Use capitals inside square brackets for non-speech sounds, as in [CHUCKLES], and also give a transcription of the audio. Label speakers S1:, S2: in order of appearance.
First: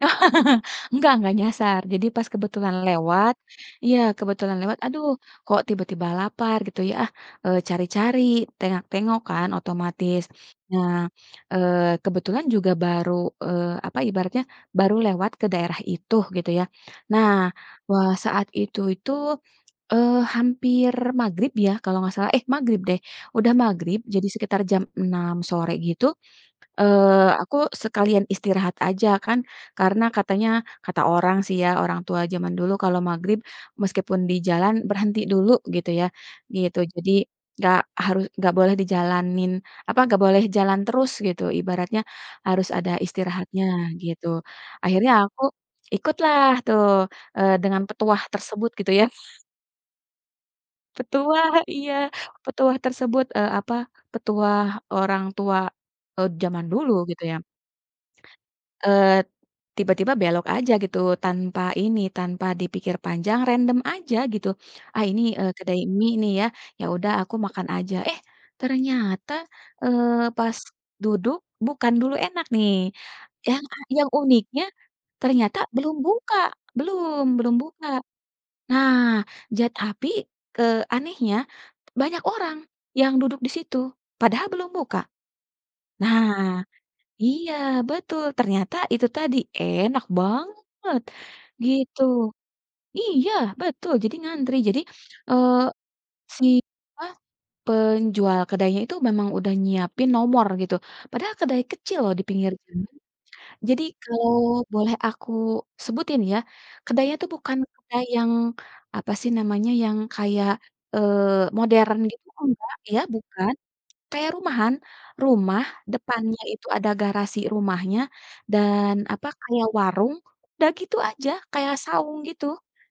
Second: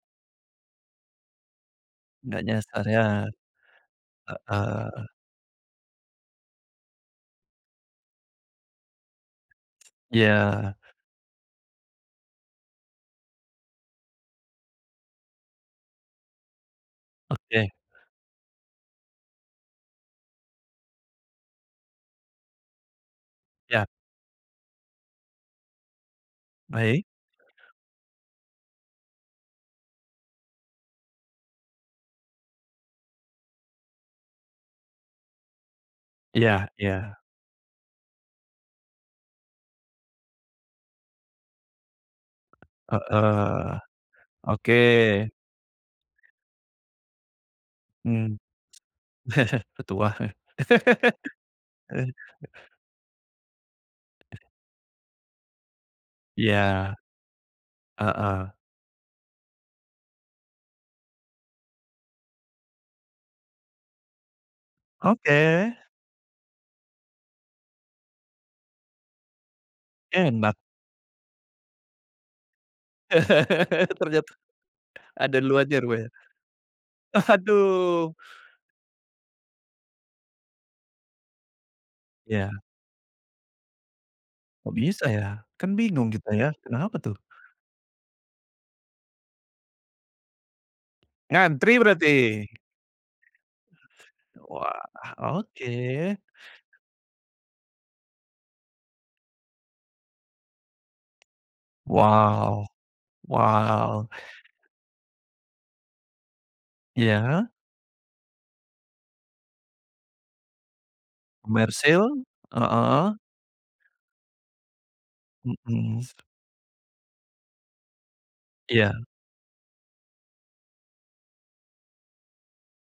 S1: [LAUGHS] Enggak enggak nyasar jadi pas
S2: Enggak
S1: kebetulan
S2: nyasar ya,
S1: lewat iya kebetulan lewat, "aduh
S2: heeh.
S1: kok tiba-tiba lapar" gitu ya, ah, eee, cari cari, tengok tengok kan otomatis.
S2: Iya.
S1: Nah, eee, kebetulan juga baru, eee, apa ibaratnya baru lewat ke daerah itu, gitu ya. Nah,
S2: Oke.
S1: wah, saat itu itu, eee, hampir maghrib ya kalau enggak salah eh magrib deh, udah
S2: Iya.
S1: magrib jadi sekitar jam 6.00 sore gitu,
S2: Baik.
S1: eee, aku sekalian istirahat aja kan karena katanya, kata orang sih ya, orang tua zaman dulu kalau maghrib meskipun di jalan, berhenti dulu gitu ya,
S2: Iya,
S1: gitu. Jadi
S2: iya.
S1: enggak harus enggak boleh dijalanin, apa enggak boleh jalan terus gitu ibaratnya harus ada istirahatnya
S2: Heeh,
S1: gitu.
S2: oke.
S1: Akhirnya aku ikutlah tuh eee, dengan petuah
S2: Mmm.
S1: tersebut gitu ya.
S2: [CHUCKLES] Udah tua.
S1: Petuah, iya
S2: [LAUGHS]
S1: petuah tersebut, eee, apa, petuah orang tua, eee,
S2: Iya.
S1: zaman dulu gitu ya.
S2: Heeh.
S1: Eee, tiba-tiba belok aja gitu tanpa ini, tanpa dipikir panjang random aja gitu. Ah ini, eee,
S2: Oke.
S1: kedai mie nih ya. Ya udah aku makan aja. Eh ternyata, eee,
S2: Enak!
S1: pas duduk bukan dulu enak nih. Yang,
S2: [LAUGHS]
S1: yang
S2: Ternyata
S1: uniknya
S2: ada lu
S1: ternyata
S2: aja
S1: belum
S2: rupanya.
S1: buka. Belum, belum buka.
S2: Aduh!
S1: Nah zat api ke anehnya banyak
S2: Iya.
S1: orang yang duduk di situ, padahal belum
S2: Kok
S1: buka.
S2: bisa ya? Kan bingung kita ya,
S1: Nah
S2: kenapa tuh?
S1: iya, betul ternyata itu tadi enak banget,
S2: Ngantri
S1: gitu.
S2: berarti?
S1: Iya betul jadi ngantri. Jadi,
S2: Wah
S1: eee,
S2: oke.
S1: si apa, penjual kedainya itu memang udah nyiapin nomor gitu, padahal kedai kecil di pinggir
S2: Wow,
S1: jalan kan. Jadi
S2: wow.
S1: kalau boleh aku sebutin ya, kedainya tu
S2: Iya.
S1: bukan kayak yang apa sih namanya? Yang kayak, eee, modern
S2: Komersil,
S1: gitu enggak ya
S2: heeh.
S1: bukan. Kayak rumahan, rumah
S2: Mhm.
S1: depannya itu ada garasi rumahnya dan
S2: Iya.
S1: apa kayak warung udah gitu aja, kayak saung gitu.